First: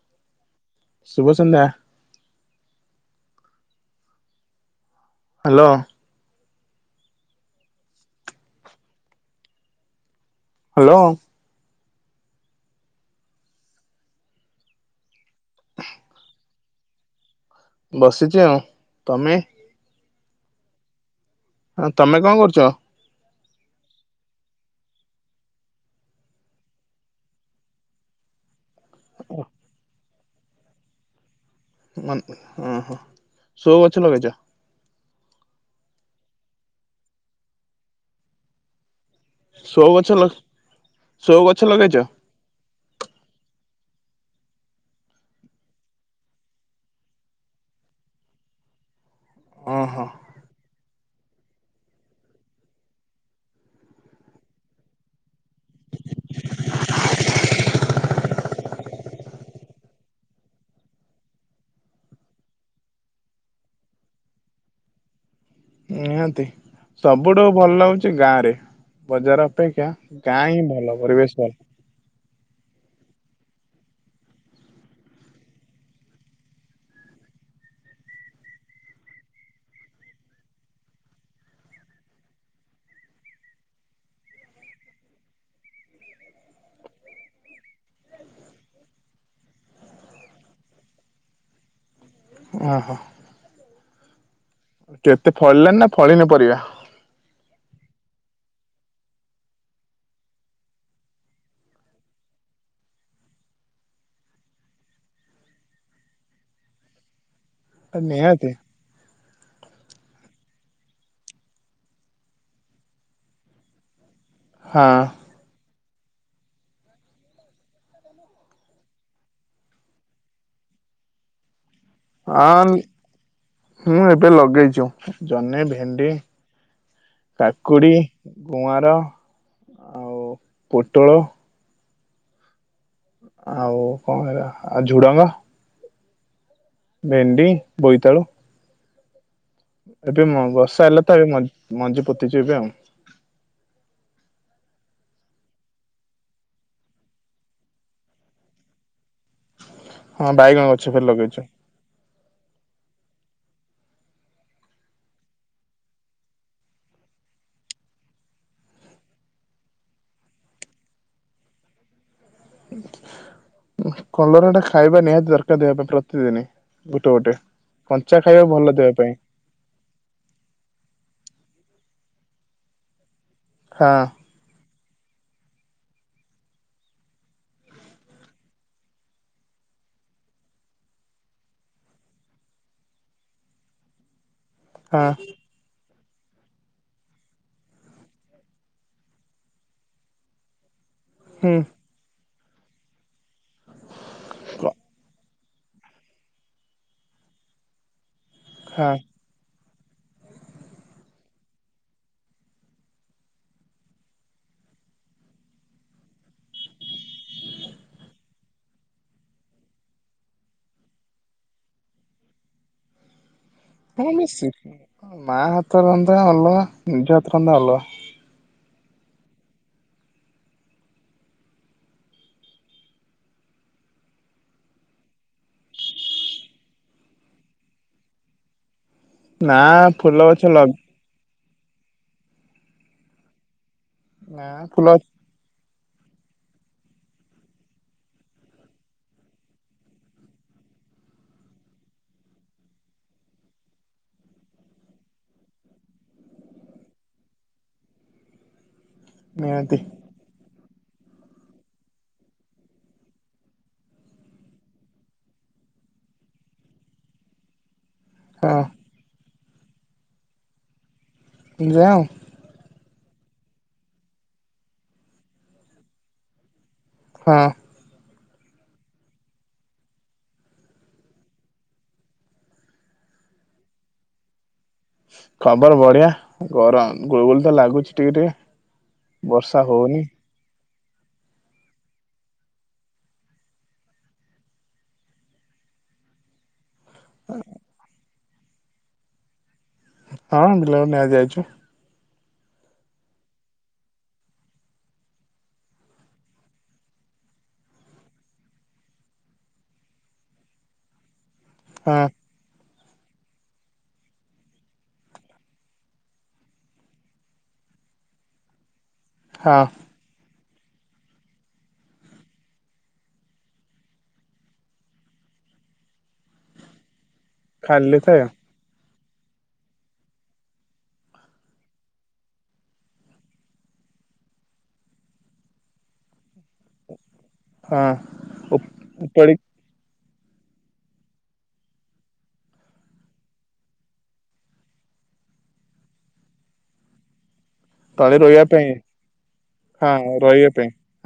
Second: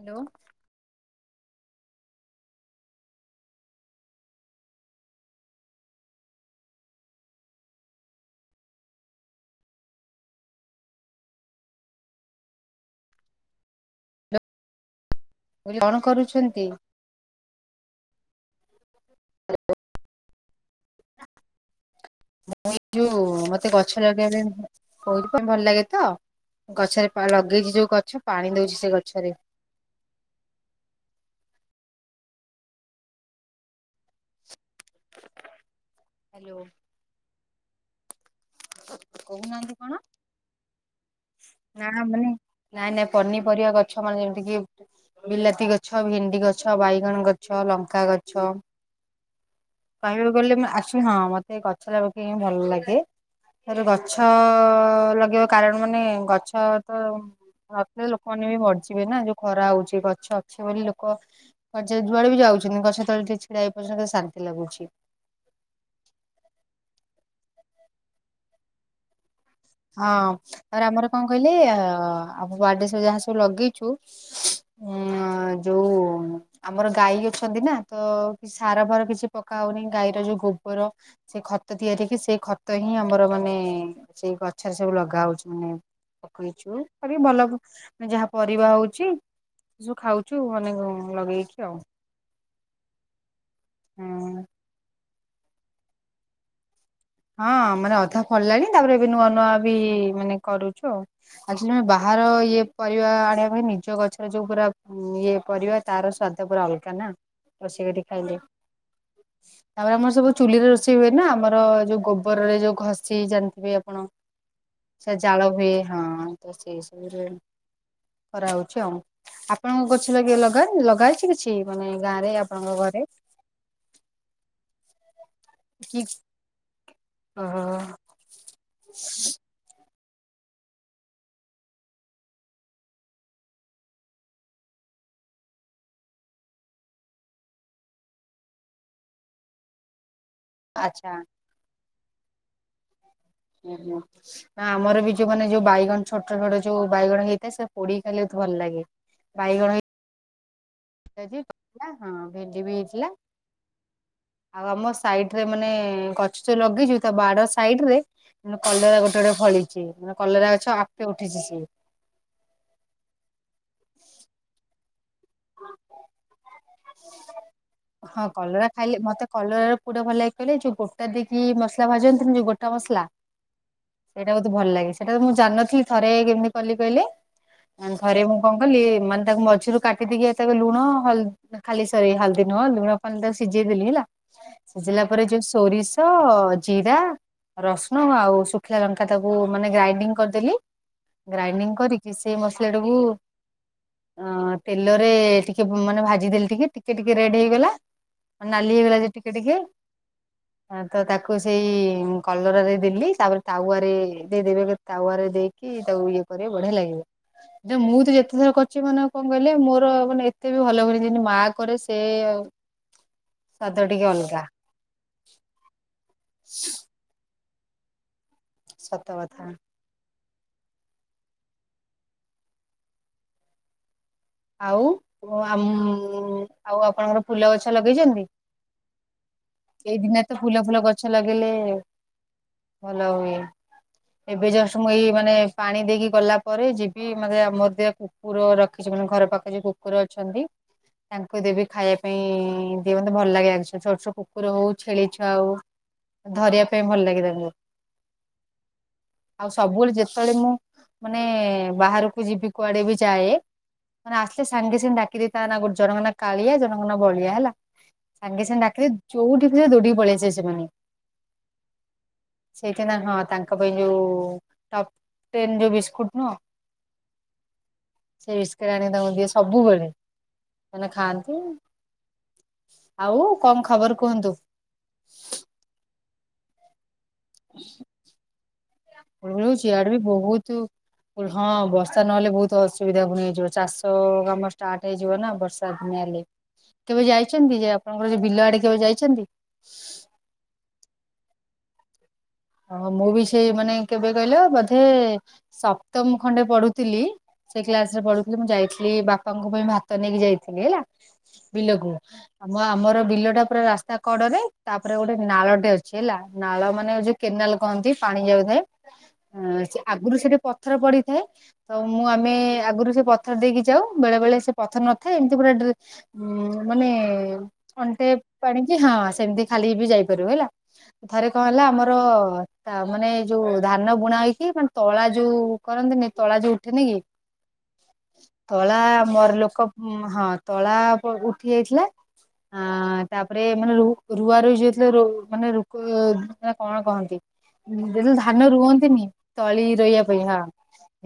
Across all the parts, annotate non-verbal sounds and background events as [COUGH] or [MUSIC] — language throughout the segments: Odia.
ହାଲୋ। ଶୁଭସନ୍ଧ୍ୟା। ହାଲୋ। ହାଲୋ। କଣ କରୁଛନ୍ତି? ବସିଛି ଆଉ ତମେ? [UNINTELLIGIBLE] ହ ତମେ କଣ କରୁଛ? ଯଉ ମତେ ଗଛ ଲଗେଇବା ପାଇଁ କର ପାଇଁ ଭଲ ଲାଗେ ତ ଗଛରେ ଲଗେଇଛି ଯୋଉ ଗଛ ପାଣି ଦଉଛି ସେ ଗଛରେ। ଓହୋ ଅ ହଁ ସବୁ ଗଛ ଲଗେଇଛ। ହାଲୋ। [UNINTELLIGIBLE] ସୋ କଣ ଗଛ ସୋ ଗଛ ନା ଲଗେଇଛ। ମାନେ ନାଇଁ ନାଇଁ ପନିପରିବା ଗଛ ମାନେ ଯେମିତି କିି ବିଲାତି ଗଛ ଭେଣ୍ଡି ଗଛ ବାଇଗଣ ଗଛ ଲଙ୍କା ଗଛ। ଓହୋ କହିବାକୁ ଗଲେ ମୁଁ ଆସିବି ହଁ ମତେ ଗଛ ଲ ପକେଇ ଭଲ ଲାଗେ। ଏରେ ଗଛ ଲଗେଇବା କାରଣ ମାନେ ଗଛ ତ ନଥିଲେ ଲୋକମାନେ ବି ମଡିଯିବେ ନା ଯୋଉ ଖରା ହଉଛି ଗଛ ଅଛି ବୋଲି ଲୋକ ପ ଯୁଆଡେ ବି ଯାଉଛନ୍ତି ଗଛ ତଳେ ଟିକେ ଛିଡା ହେଇ ପଡୁଛନ୍ତି କେତେ ଶାନ୍ତି ଲାଗୁଛି। ନିହାତି ସବୁଠୁ ଭଲ ଲାଗୁଛି ଗାଁରେ ବଜାର ଅପେକ୍ଷା ଗାଁ ହିଁ ତାପରେ ଭଲ ଆମର କଣ ପରିବେଶ କହିଲେ ଭଲ। ହଁ। ଆମ ବାଡ଼ିରେ ସବୁ ଯାହା ସବୁ ଲଗେଇଛୁ ଉଁ ଯୋଉ ଆମର ଗାଈ ଅଛନ୍ତି ନା ତ ସାର ଫାର କିଛି ପକା ହଉନି ଗାଈର ଯୋଉ ଗୋବର। ସେଇ ଖତ ତିଆରି ହେ କି ସେଇ ଖତ ହିଁ ଆମର ମାନେ ସେଇ ପଛରେ ସବୁ ଲଗା ହଉଛି ମାନେ ପକେଇଛୁ ଭଲାନ ଯାହା ପରିବା ହଉଛି। ସବୁ ଖାଉଛୁ ମାନେ ଲଗେଇକି ଆଉ। ଓହୋ। ହୁଁ କେତେ ଫଳିଲାଣି ନା ଫଳିନି ପରିବା? ହଁ ମାନେ ଅଧା ଫଳିଲାଣି ତାପରେ ଏବେ ନୂଆ ନୂଆ ବି ମାନେ କରୁଛୁ ଆଉ। ଆଚୁଲି ଆମେ ବାହାର ଇଏ ପରିବା ଆଣିବା ପାଇଁ ନିଜ ଗଛର ଯୋଉ ପୁରା ହୁଁ ଇଏ ପରିବା ତାର ସ୍ଵାଦ ପୁରା ଅଲଗା ନା। ରୋଷେଇ କରିି ଖାଇଲେ ନିହାତି ତାପରେ ଆମର ସବୁ ଚୁଲିରେ ରୋଷେଇ ହୁଏ ନା ଆମର ଯୋଉ ଗୋବରରେ ଯୋଉ ଘଷି ଜାଣିଥିବେ ଆପଣ। ହଁ। ସେ ଜାଳ ହୁଏ ହଁ ତ ସେଇ ସବୁରେ କରା ହୋଉଛି ଆଉ ଆପଣଙ୍କ ଗଛ ଲାଗେ ଲଗା [UNINTELLIGIBLE] ଲଗା ହେଇଛି କିଛି ମାନେ ଗାଁ ରେ ଆପଣଙ୍କ ଆମ୍ ଘରେ ହୁଁ ଏବେ ଲଗେଇଚୁ। ଜହ୍ନି କି ଭେଣ୍ଡି ଅ ତାକୁଡ଼ି ଗୁଆଁର। ଆଉ ପୋଟଳ। ଆଉ କଣ ବା ଆ ଝୁଡ଼ଙ୍ଗ। ଭେଣ୍ଡି ବୋଇତାଳୁ। ଏବେ ମ ବର୍ଷା ହେଲା ଆଚ୍ଛା ତ ଏବେ ମ [UNINTELLIGIBLE] ମଞ୍ଜି ପୋତିଛୁ ଏବେ ଆଉ। ଉଁ ହୁଁ। ଆମର ବି ଯୋଉ ମାନେେ ଯୋଉ ବାଇଗଣ ଛୋଟ ଛୋଟ ଯୋଉ ବାଇଗଣ ହେଇଥାଏ ସେ ପୋଡ଼ିକି ଖାଇଲେ ଭଲ ଲାଗେ। ବାଇଗଣ ହେ ହଁ ବାଇଗଣ [UNINTELLIGIBLE] [UNINTELLIGIBLE] ହଁ ଭେଣ୍ଡି ବି ହେଇଥିଲା। ଆଉ ଆମ ସାଇଡ୍ ରେ ମାନେ ଗଛ ଯୋଉ ଲଗେଇଛୁ ତା ବାଡ଼ ସାଇଡରେ [UNINTELLIGIBLE] କଲରା ଗୋଟେ ଗୋଟେ ଫଳିଛି ମାନେ କଲରା ଗଛ ଆପେ ଉଠିଛି ସିଏ। କଲରା ଟା ଖାଇବା ନିହାତି ଦରକାର ଦେହ ପାଇଁ ପ୍ରତିଦିନି। ଗୋଟେ ଗୋଟେ କଞ୍ଚା ହଁ ଖାଇବା ଭଲ ଦେହ ପାଇଁ। କଲରା ର କୋଉଟା ଭଲ ଲାଗେ କହିଲେ ଯୋଉ ଗୋଟ ଦେଇକି ମସଲା ଭାଜନ୍ତିନି ଯୋଉ ଗୋଟା ମସଲା। ଖାଁ। ଏଇଟା ବୋହୁତ ଭଲ ଲାଗେ ସେଟା ତ ମୁଁ ଜଣିନଥିଲି ଥରେ ଏଇ କେମିତି କଲି କହିଲେ ଏନ୍ ମୁଁ କଣ କଲି ମାନେ ତାକୁ ମଝିରୁ କାଟି ଦେଇକି ଏ ତାକୁ ଲୁଣ ହଲ୍ ନା ଖାଲି ସରି ହାଲଦୀ ନୁହଁ ଲୁଣ ପାଣିରେ ତାକୁ ସିଜେଇ ଦେଲି ହେଲା ହଁ ସିଜିଲା ପରେ ଯୋଉ ସ୍ ତୋରିଷ ଜିରା ରସୁଣ ଆଉ ଶୁଖିଲା ଲଙ୍କା ତାକୁ ମାନେ ଗ୍ରାଇଣ୍ଡିଙ୍ଗ କରିଦେଲି। ହୁଁ ଗ୍ରାଇଣ୍ଡିଙ୍ଗ କରିକି ସେ ମସଲା ଟାକୁ ଅଁ ତେଲରେ ଟି କେ ମାନେ ଭାଜିଦେଲି ଟିକେ ଟିକେ ଟିକେ ରେଡ୍ ହେଇଗଲା ମାନେ ନାଲି ହେଇଗଲା ଯେ ଟିକେ ଟିକେ। ହ ହଁ ତ ତାକୁ ସେଇ କଲର ରେ ଦେଲି ତାପରେ ତାୱାରେ ଦେଇଦେବେ [UNINTELLIGIBLE] ତାୱାରେ ଦେଇକି ତାକୁ ଇଏ କରିବା ବଢ଼ିଆ ଲାଗିବ। ଯେ ମୁଁ ତ ଯେତେଥର କରିଛିି ମାନେ କଣ କହିଲେ ମୋର ମାନେ ଏତେ ବି ଭଲ ହୁଏନି ଯେଏନ୍ତି ମା କରେ ସେ ଆଉ ମା ହାତ ରନ୍ଧା ଅଲଗା ନିଜ ହାତ ରନ୍ଧା ଅଲଗା। ସତ କଥା। ଆଉ ଉଁ ଆମ୍ ଆଉ ଆପଣଙ୍କର ଫୁଲ ଗଛ ଲଗେଇଛନ୍ତି? ନା ଫୁଲ ଗଛ ଲଗ୍ ଛ ଲାଗେଇଲେ ଭଲ ହୁଏ ନା ଏବେ ଯଷ୍ଟ ମୁଁ ଫୁଲ ଗଛ ଏଇ ମାନେ ପାଣି ଦେଇକି ଗଲା ପରେ ଯିବି ମାନେ ଆମର ଦି ଟା କୁକୁର ରଖିଛି ମାନେ ଘର ପାଖେ ଯୋଉ କୁକୁର ଅଛନ୍ତି ତାଙ୍କୁ ଦେବି ଖାଇବା ପାଇଁ ଦିଏ, ମୋତେ ଭଲ ଲାଗେ [UNINTELLIGIBLE] ଛୋଟ ଛୋ କୁକୁର ହଉ ଛେଳି ଛୁଆ ହଉ ଧରିଆ ପାଇଁ ଭଲ ଲାଗେ ତାଙ୍କୁ। ହ ଆଉ ସବୁବେଳେ ଯେତେବେଳେ ମୁଁ ମାନେ ବାହାରକୁ ଯିବି କୁଆଡେ ବି ଯାଏ ମାନେ ଆସେ ସାଙ୍ଗ ସାଙ୍ଗେ ଡାକି ଦେଇ ତା ନାଁ ଗୋଟ ଜରଙ୍କ ନା କାଳିଆ ଜଣଙ୍କ ନା ବଳିଆ ହେଲା। ସାଙ୍ଗେ ସାଙ୍ଗେ ହଁ ଡାକି ଦେବି ଯୋଉଠି ଥିବେ ଦୌଡିିକି ପଳେଇ ଆସିବେ ସେମାନେ। ଯା ଆଉ ସେଇଥି ନା ହଁ ତାଙ୍କ ପାଇଁ ଯୋଉ ଟପ୍ ଟେନ୍ ଯୋଉ ବିସ୍କୁଟ୍ ନୁହଁ ହଁ। ସେ ବିସ୍କିଟ୍ ଆଣିକି ତାଙ୍କୁ ଦିଏ ସବୁବେଳେ, ସେମାନେ ଖାଆନ୍ତି। ଆଉ କଣ ଖବର କୁହନ୍ତୁ? ଖବର ବଢିଆ, ଗରମ ଗୁଳୁଗୁଳି ତ ଲାଗୁଛି ଟିକେ ଟିକେ। ଗୁଳୁଗୁଳୁ ବର୍ଷା ହଉଛିି ଇଆଡେ ବି ହଉନି ବହୁତୁ [UNINTELLIGIBLE] ହଁ ବର୍ଷା ନହେଲେ ବହୁତ ଅସୁବିଧା ପୁଣି ହେଇଯିବ, ଚାଷ କାମ ଷ୍ଟାର୍ଟ ହେଇଯିବ ନା ବର୍ଷା ଦିନ ହେଲେ। ହ କେବେ ଯାଇଛନ୍ତି, ଯେ ଆପଣଙ୍କର ଯେ ବିଲ ଆଡେ କେବେ ଯାଇଛନ୍ତି? ହଁ ବିଲକୁ ନା ଯାଇଛୁ। ହଁ ମୁଁ ବି ସେଇ ମାନେ କେବେ କହିଲ ବୋଧେ ସପ୍ତମ ଖଣ୍ଡେ ପଢୁଥିଲି ସେ କ୍ଲାସ୍ ରେ ପଢୁଥିଲି, ମୁଁ ଯାଇଥିଲି ବାପାଙ୍କ ପାଇଁ ଭାତ ନେଇକି ଯାଇଥିଲି ହେଲା ବିଲକୁ। ହଁ ଆମ ଆମର ବିଲଟା ପୁରା ରାସ୍ତା କଡରେ ତାପରେ ଗୋଟେ ନାଳଟେ ଅଛି ହେଲା, ନାଳ ମାନେ ଯେ କେନାଲ କହନ୍ତି ପାଣି ଯାଉଥାଏ ହଁ ଅଁ, ସେ ଆଗରୁ ସେଠି ପଥର ପଡିଥାଏ। ତ ମୁଁ ଆମେ ଆଗରୁ ସେ ପଥର ଦେଇକି ଯାଉ ବେଳେ ବେଳେ ସେ ପଥର ନଥାଏ ଏମିତି ପୁରା ଡ୍ରେ ହଁ ମାନେ ଖାଲି ଅଣ୍ଟେ ଥାଏ ପାଣିକି ହଁ ସେମିତି ଖାଲି ବି ଯାଇପାରିବ ହେଲା, ଥରେ କଣ ହେଲା ଆମ ର ତା ମାନେ ଯୋଉ ଧାନ ବୁଣା ହେଇକି ମାନେ ତଳା ଯୋଉ କରନ୍ତିନି ତଳା ଯୋଉ ଠେ ନିକି ହଁ ତଳା ଉପାଡି ମୋର ଲୋକ ଉଁ, ହଁ ତଳା ପ-ଉଠି ଯାଇଥିଲା। ଆଁ, ତାପରେ ମାନେ ରୁ ରୁଆ ରୁଇ ଯେତେଲେ ର ମାନେ ରୁକ ନା କଣ କହନ୍ତି? ଉଁ, ଯେତେଳେ ତଳେ ରହିବା ଧାନ ପାଇଁ ରୁଅନ୍ତିନି ତଳି ରୋଇବା ପାଇଁ ହଁ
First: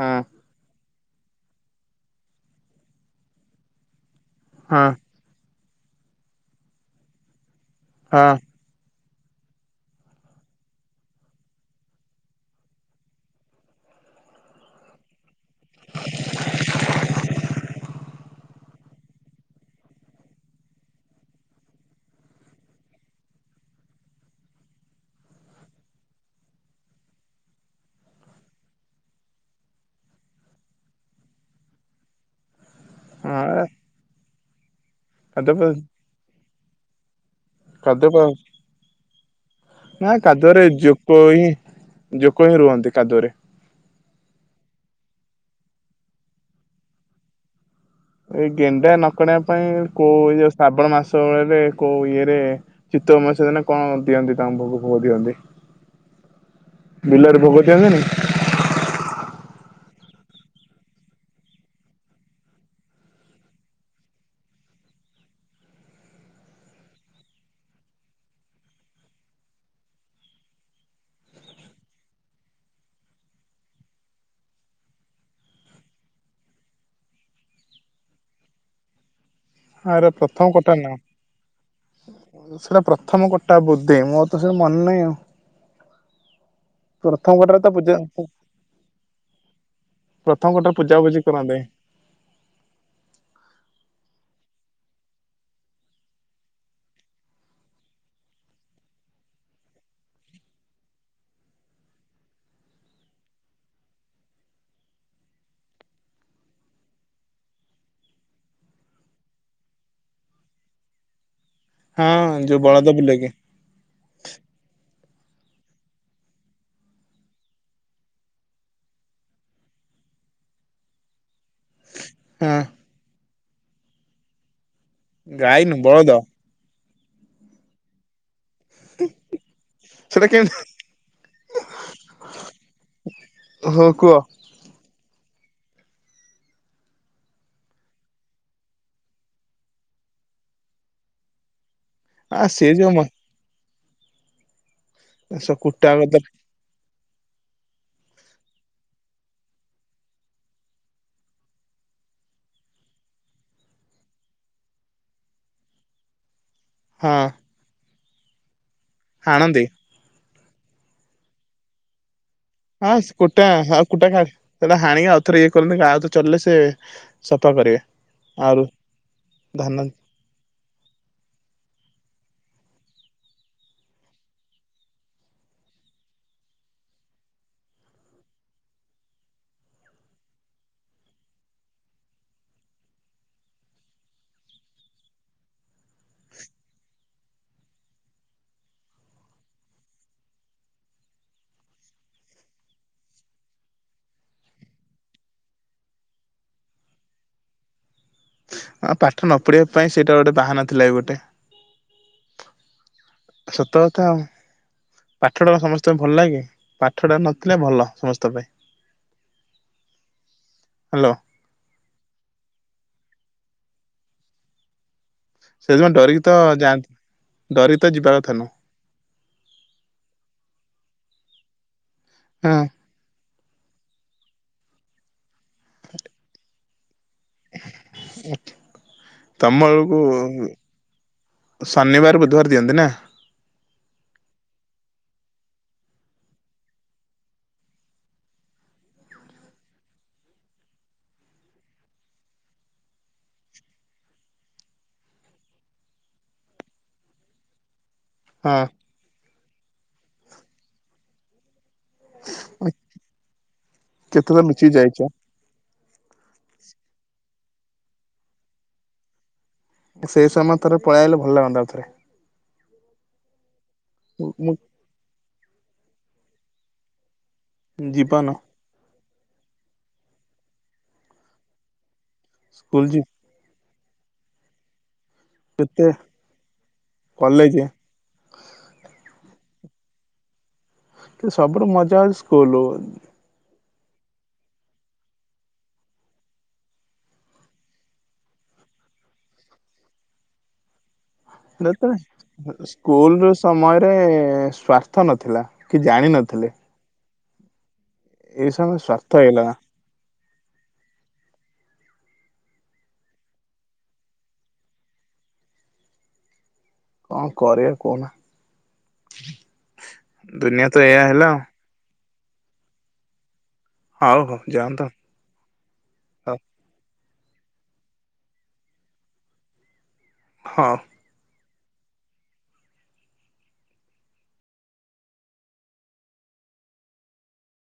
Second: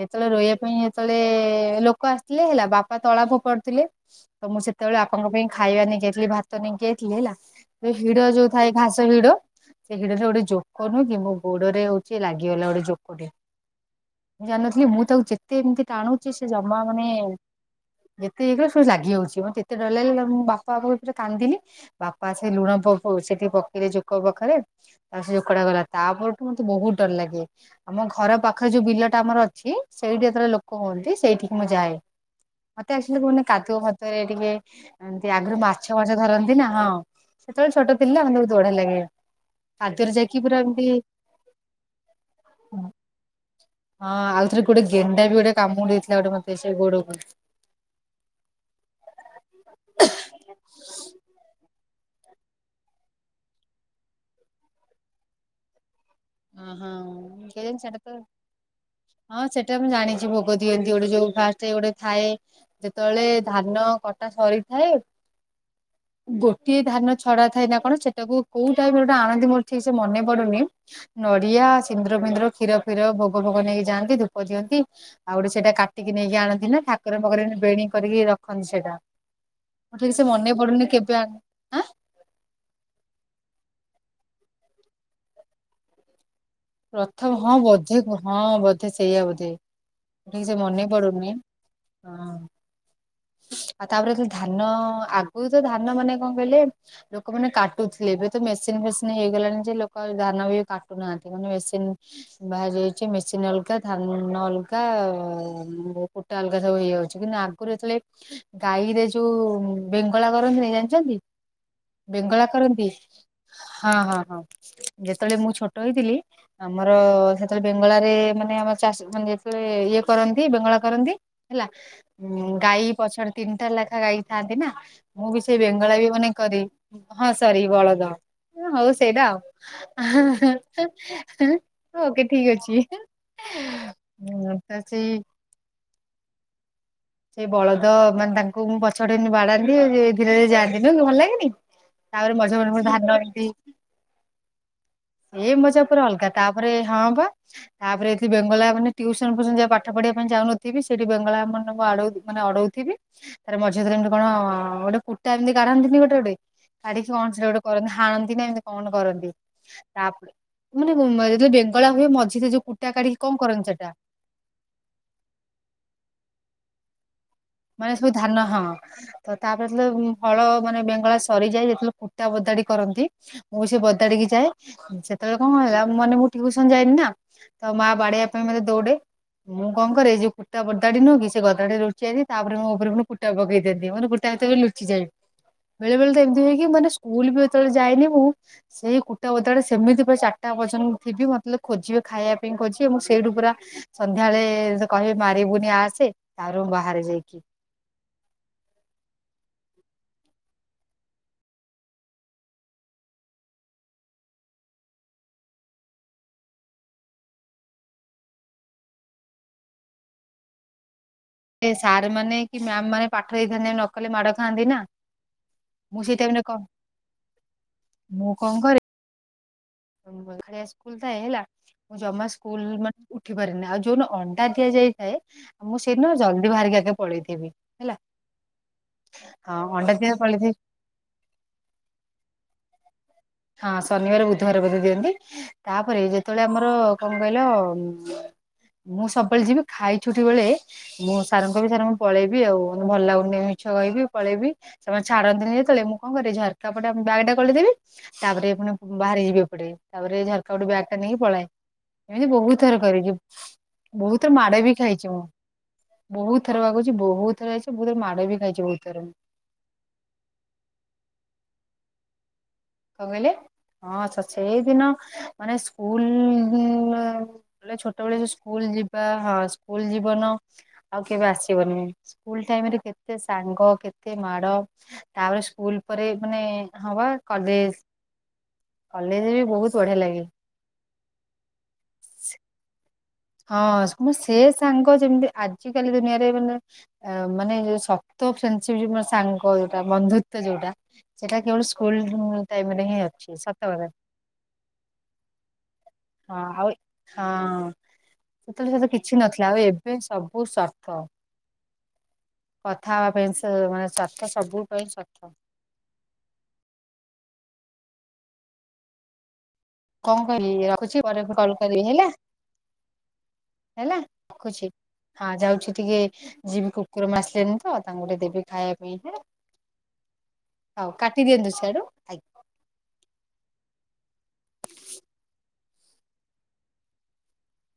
ଯେତେବେଳେ ରୋଇବା ପାଇଁ ଏ ସଳେ ଲୋକ ଆସିଥିଲେ ହେଲା ବାପା ତଳା ଫୋପାଡୁ ଥିଲେ ତ ମୁଁ ହଁ ସେତେବେଳେ ଆ ବାପାଙ୍କ ପାଇଁ ଖାଇବା ନେଇକି ଯାଇଥିଲି ଭାତ ନେଇକି ଯାଇଥିଲି ହେଲା ଯୋଉ ହିଡ ହଁ ଯୋଉ ଥାଏ ଘାସ ହିଡ ସେ ହିଡରେ ଗୋଟେ ଜୋକ ନୁହଁ କି ମୋ ଗୋଡରେ ହଉଛି ଲାଗିଗଲା ଗୋଟେ ଜୋକ ଟେ। ମୁଁ ଜାଣିନଥିଲି ମୁଁ ତାକୁ ଯେତେ ଏମିତି ଟାଣୁଚି ସିଏ ଜମା ମାନେ ଯେତେ ଇଏ କଲା ପୁରା ଲାଗି ହଉଛି ମୋତେ ଏତେ ଡର ଲାଗିଲା ମୁଁ ବାପା ବାପା କହି ପୁରା କାନ୍ଦିଲି ବାପା ସେ ଲୁଣ ପକଉ ସେଠି ପକେଇରେ ଜୋକ ପାଖରେ ତା ସେ ଜୋକଟା ଗଲା ତାପରଠୁ ମୋତେ ବହୁତ ଡର ଲାଗେ। ଆମ ଘର ପାଖରେ ଯୋଉ ବିଲ ଟା ଆମର ଅଛି ସେଇଠି ଯେତେବେଳେ ଲୋକ ହୁଅନ୍ତି ସେଇଠିକି ମୁଁ ଯାଏ। ମୋତେ ଆକ୍ଚୁଲି କୁହନି ହଁ କାଦୁଅ ଫାଦୁଅରେ ଟିକେ ଏମିତି ଆଗରୁ କାଦୁଅ ମାଛ ମାଛ ଧରନ୍ତି ନା ହଁ ସେତେବେଳେ ଛୋଟ କାଦୁଅ ଥିଲିନା [UNINTELLIGIBLE] ବହୁତ ବଢିଆ ଲାଗେ। ନା ଯାଇକି ପୁରା କାଦୁଅରେ ଏମିତି ଜୋକ ହିଁ ଜୋକ ହିଁ ରୁହନ୍ତି କାଦୁଅରେ। ହଁ ଆଉଥରେ ଗୋଟେ ଗେଣ୍ଡା ବି ଗୋଟେ କାମୁଡି ଦେଇଥିଲା ଗୋଟେ ମୋତେ ସେ ଗୋଡକୁ। ଏଇ ଗେଣ୍ଡା ନ କିଣିବା ପାଇଁ କୋଉ ଇଏ ଶ୍ରାବଣ ମାସରେ କୋଉ ଇଏରେ। ଚିତ୍ଉ ମାସ ରେ ନା କଣ ଦିଅନ୍ତି ତାଙ୍କୁ ଭୋଗ ଫୋଗ ଦିଅନ୍ତି। ହଁ ହଁ ବିଲରେ ଭୋଗ ଦିଆ କେଜାଣି ସେଟା ହୁଏନି। ତ ହଁ ସେଟା ମୁଁ ଜାଣିଛି ଭୋଗ ଦିଅନ୍ତି ଗୋଟେ ଯୋଉ ଫାର୍ଷ୍ଟ ଗୋଟେ ଥାଏ। ଯେତେବେଳେ ଧାନ କଟା ସରିଥାଏ। ହଁ ଗୋଟିଏ ଧାନ ଛଡା ଥାଏ ନା କଣ ସେଟାକୁ କୋଉ ଟାଇମ ଗୋଟେ ଆଣନ୍ତି ମୋର ଠିକ ସେ ମନେ ପଡୁନି। ନଡିଆ, ସିନ୍ଦୁର, ଫିନ୍ଦୁର, କ୍ଷୀର, ଫିର ଭୋଗ ଭୋଗ ନେଇକି ଯାଆନ୍ତି ଧୂପ ଦିଅନ୍ତି। ଆଉ ଗୋଟେ ସେଇଟା କାଟିକି ନେଇକି ଆଣନ୍ତି ନା ଠାକୁରଙ୍କ ପାଖରେ ବେଣୀ କରିକି ରଖନ୍ତି ସେଇଟା। ଆରେ ଠିକ ସେ ମନେ ପଡୁନି କେବେ ଆ ଆଁ। ଅ ସେଇଟା ପ୍ରଥମ କଟା ବୋଧେ ମୋର ତ ସେ ମନେ ନାହିଁ ଆଉ। ପ୍ରଥ ପ୍ରଥମ ହଁ କଟାରେ ତ ବୋଧେ ପୂଜା ହଁ ବୋଧେ ସେଇଆ ବୋଧେ। ଠିକ ପ୍ରଥମ ସେ କଟରେ ମନେ ପୂଜାପୂଜି ପଡୁନି କରନ୍ତେ ହଁ। ଆଉ ତାପରେ [UNINTELLIGIBLE] ଧାନ ଆଗରୁ ତ ଧାନ ମାନେ କଣ କହିଲେ। ଲୋକମାନେ କାଟୁଥିଲେ ଏବେ ତ ମେସିନ ଫେସିନ୍ ହେଇଗଲାଣି ଯେ ଲୋକ ଆଉ ଧାନ ବି କାଟୁନାହାନ୍ତି ମାନେ ମେସିନ। ବାହାରି ଯାଉଛି ମେସିନ୍ ଅଲଗା ଧାନ ଅଲଗା ବ କୁ ଟା ଅଲଗା ସବୁ ହେଇଯାଉଛି କିନ୍ତୁ ଆଗରୁ ଯେତେବେଳେ। ଗାଈରେ ଯୋଉ ବେଙ୍ଗଳା କରନ୍ତିନି ଜାଣିଛନ୍ତି। ହଁ ବେଙ୍ଗଳା ଯୋଉ କରନ୍ତି ବଳଦ ବୁଲେଇକି ହଁ ହଁ ହଁ ଯେତେବେଳେ ମୁଁ ଛୋଟ ହେଇଥିଲି। ଆମର ସେତେବେଳେ ବେଙ୍ଗଳାରେ ମାନେ ଆମର ଚାଷ ମାନେ ଯେତେବେଳେ ଇଏ କରନ୍ତି ବେଙ୍ଗଳା କରନ୍ତି। ହେଲା ହଁ ଉଁ ଗାଈ ପଛରେ ତିନିଟା ଲେଖା ଗାଈ ଥାନ୍ତି ନା। ମୁଁ ବି ସେଇ ଗାଇନୁ ବେଙ୍ଗଳା ବି ବଳଦ ମାନେ କରେ ହଁ ସରି ବଳଦ ଅଁ ହଉ ସେଇଟା। ଆ ହାଁ ସେଟା କେମିତି ହାଁ ହାଁ ହାଁ ଓକେ ଠିକ ଅଛି ହାଁ। ହଉ କୁହ ହଉଚି। ସେଇ ବଳଦ ମାନେ ତାଙ୍କୁ ମୁଁ ପଛଆଡୁ ଏମିତି ବାଡାନ୍ତି ସିଏ ଧୀରେ ଧୀରେ ଯାଆନ୍ତି ନୁହ କି ଭଲ ଲାଗେନି। ତାପରେ ଆ ମଝିରେ ସେ ମଝିରେ ଯୋଉ ପୁଣି ମ ଧାନ ଏମିତି। ଏ ମଜା କୁଟା ପୁରା କଥା ଅଲଗା ତାପରେ ହଁ ପା। ତାପରେ ଏଠି ବେଙ୍ଗଳା ମାନେ ଟିଉସନ ଫିଉସନ ଯା ପାଠ ପଢିବା ପାଇଁ ଯାଉନ ଥିବି ସେଠି ବେଙ୍ଗଳା ମା ମାନେ ମୁଁ ଆଡ଼ଉ ମାନେ ଅଡଉଥିବି। ତାପରେ ମଝିରେ ଥରେ ଏମିତି କଣ ଗୋଟେ କୁଟା ଏମିତି କାଢନ୍ତିନି ଗୋଟେ ଗୋଟେ। କାଢିକି ହଁ କଣ ସେଟା ଗୋଟେ କରନ୍ତି ହାଣନ୍ତି ନା ଏମିତି କଣ କରନ୍ତି। ହାଣନ୍ତି ତାପରେ ମାନେ [UNINTELLIGIBLE] ଯେତେବେଳେ ବେଙ୍ଗଳା ହୁଏ ମଝିରେ ଯୋଉ। କୁଟା ହଁ ସେ କାଢିକି କଣ କୁଟା କରନ୍ତି ଆଉ ସେଟା କୁଟା କାଢ଼ି ସେଟା ହାଣିକି ଆଉଥରେ ଇଏ [UNINTELLIGIBLE] ଆଉଥରେ ଚଲିଲେ ସେ ସଫା କରେ। ମାନେ ସବୁ ଧାନ ହଁ ତ ତାପରେ [UNINTELLIGIBLE] ହୁଁ। ହଳ ମାନେ ବେଙ୍ଗଳା ସରିଯାଏ ଯେତେବେଳେ କୁଟା ବଦାଡି କରନ୍ତି। ମୁଁ ସେ ବଦାଡି କି ଯାଏ ଉଁ ସେତେବେଳେ କଣ ହେଲା ମାନେ ମୁଁ ଟିଉସନ ଯାଇନି ନା। ତ ମା ବାଡେଇବା ପାଇଁ ମତେ ଦୌଡେ ମୁଁ କଣ କରେ ଏ ଯୋଉ କୁଟା ବଦାଡି ନୁହ କି ସେ ବଦାଡିରେ ଲୁଚି ଯାଇଥି ତାପରେ ମୋ ଉପରେ ପୁଣି କୁଟା ପକେଇ ଦିଅନ୍ତି ମାନେ କୁଟା ଭିତରେ ଲୁଚିଯାଉ। ବେଳେ ବେଳେ ତ ଏମିତି ହୁଏକି ମାନେ ସ୍କୁଲ ବି ଯେତେବେଳେ ଯାଏନି ମୁଁ। ସେଇ କୁଟା ବଦାଡିରେ ସେମିତି ପୁରା ଚାରିଟା ପର୍ଯ୍ୟନ୍ତ ଥିବି ମତଲେ ଖୋଜିବେ ଖାଇବା ପାଇଁ ଖୋଜିବେ ମୁଁ ସେଇଠୁ ପୁରା। ସନ୍ଧ୍ୟାବେଳେ କହିବେ ମାରିବୁନି ଆସେ ତାପରେ ମୁଁ ବାହାରେ ଯାଇକି। ଆ ପାଠ ନ ପଢ଼ିବା ପାଇଁ ସେଇଟା ଗୋଟେ ବାହାନା ଥିଲା ଗୋଟେ। ସତ କଥା। ପାଠଟା କଣ ସମସ୍ତକୁ ଭଲ ଲାଗେ? ପାଠଟା ନଥିଲେ ଭଲ ସମସ୍ତଙ୍କ ପାଇଁ। ହାଲୋ। ଏ ସାର୍ ମାନେ କି ମ୍ୟାମ୍ ମାନେ ପାଠ ଦେଇଇଥାନ୍ତି ନ କଲେ ମାଡ ଖାଆନ୍ତି ନା। ସେଦିନ ମୁଁ ସେଇ ଡରିକି ତ ଟାଇମରେ କଣ ଯାଆନ୍ତିି ଡରିକି ତ ଯିବା ମୁଁ କଥା ନୁହଁ। କଣ କରେ [INAUDIBLE] ସ୍କୁଲ ଥାଏ ହେଲା ମୁଁ ଜମା ହଁ ସ୍କୁଲ ମାନେ ଉଠି ପାରିନି, ଆଉ ଯୋଉଦିନ ଅଣ୍ଡା ଦିଆଯାଇଥାଏ, ମୁଁ ସେଇଦିନ ଜଲଦି ବାହାରିକି ଆଗେ ପଳେଇଥିବି ହେଲା, ତମ ହଁ ଅଣ୍ଡା ଦିଆ ପଳେଇଥିବି ଶନିିବାର ବୁଧବାର ଦିଇନି ନା? ହଁ ଶନିବାର ବୁଧବାର ବୋଧେ ଦିଅନ୍ତି। ତାପରେ ଯେତେବେଳେ ଆମର କଣ କହିଲ ମୁଁ ସବୁବେଳେ ଯିବି ଖାଇଛୁଟି ବେଳେ ମୁଁ ସାର୍ ଙ୍କୁ ବି ସାରଙ୍କୁ ପଳେଇବି ଆଉ ମାନେ ଭଲ ଲାଗୁନି ମିଛ କହିବି ପଳେଇବି। ସେମାନେ ଛାଡ଼ନ୍ତିନି ଯେତଳେ ମୁଁ କଣ କରେ ଝରକା ପଟେ ବ୍ୟାଗଟା ଗଳେଇଦେବି ତାପରେ ହଁ ପୁଣି ବାହାରି ଯିବି ଏପଟେ ତାପରେ ଝରକା ଗୋଟେ ବ୍ୟାଗ ଟା ନେଇକି ପଳାଏ। ଏମିତି ବହୁତ ଥର କରିଛି ବହୁତ ଥର କେତେଥର ମାଡ ଲୁଚି ବି ଯାଇଛ ଖାଇଛି ମୁଁ। ବହୁତ ଥର ପା କହୁଛି ବହୁତ ଥର ଯାଇଛି ବହୁତ ଥର ମାଡ ବି ଖାଇଛି ବହୁତ ଥର। ସେଇ ସମୟ ଥରେ ପଳେଇଆଇଲେ ଭଲ ଲାଗନ୍ତା ଆଉଥରେ। କଣ କହିଲେ ହଁ ସ ମୁଁ ସେଇଦିନ ମାନେ ସ୍କୁଲ ଉଁ ଲେ ଛୋଟବେଳେ ଯୋଉ ଜୀବନ ସ୍କୁଲ ଯିବା ହଁ ସ୍କୁଲ ଜୀବନ ଆଉ କେବେ ଆସିବନି। ସ୍କୁଲ ଟାଇମ୍ ରେ କେତେ ସାଙ୍ଗ କେତେ ମାଡ? ତାପରେ ସ୍କୁଲ କେତେ ପରେ ମାନେ ହଁ ପା କଲେଜ କଲେଜରେ ବି ବହୁତ ବଢିଆ ଲାଗେ। ତ ସବୁରୁ ମଜା ହଉଚି ସ୍କୁଲ। ହଁ ସେ ସାଙ୍ଗ ଯେମିତି ଆଜି କାଲି ଦୁନିଆରେ ମାନେ ଆ ମାନେ ଯୋଉ ସକ୍ତ ଫ୍ରେଣ୍ଡସିପ୍ ଯୋଉ ମାନେ ସାଙ୍ଗ ଯୋଉଟା ବନ୍ଧୁତ୍ବ ଯୋଉଟା। ସେଟା କେବଳ ହେତଳେ ସ୍କୁଲ ଟାଇମ ରେ ହିଁ ଅଛି ସ୍କୁଲ ସତ କଥା ସମୟରେ ସ୍ଵାର୍ଥ ନଥିଲା କି ଜାଣିନ ହଁ ଆଉ ହଁ ଏଇ ସେତଳେ ସମୟ ସେତଳେ ସ୍ଵାର୍ଥ କିଛି ହେଇଗଲା ନଥିଲା ଆଉ ଏ ବେ ସବୁ ସ୍ୱାର୍ଥ। କଥା ହବା ପାଇଁ ସେ ମାନେ ସାର୍ଥ ସବୁ ପାଇଁ ସାର୍ଥ। କଣ କରିବା କହୁନା? କଣ ଦୁନିଆ କହିଲି ତ ରଖୁଛି ଏଇଆ ପ ହେଲା [UNINTELLIGIBLE] ହେଲା ହେଲା ଆଉ ହଉ ହଉ ରଖୁଛି। ଯାଆନ୍ତୁ ହଁ ଯାଉଛି ଟିକେ ଯିଏ ହଉ ଯିବି କୁକୁରମା ଆସିଲେନି ତ ତାଙ୍କୁ ଟିକେ ଦେବି ଖାଇବା ପାଇଁ ହଁ। ହଉ କାଟି ଦିଅନ୍ତୁ ସିଆଡୁ।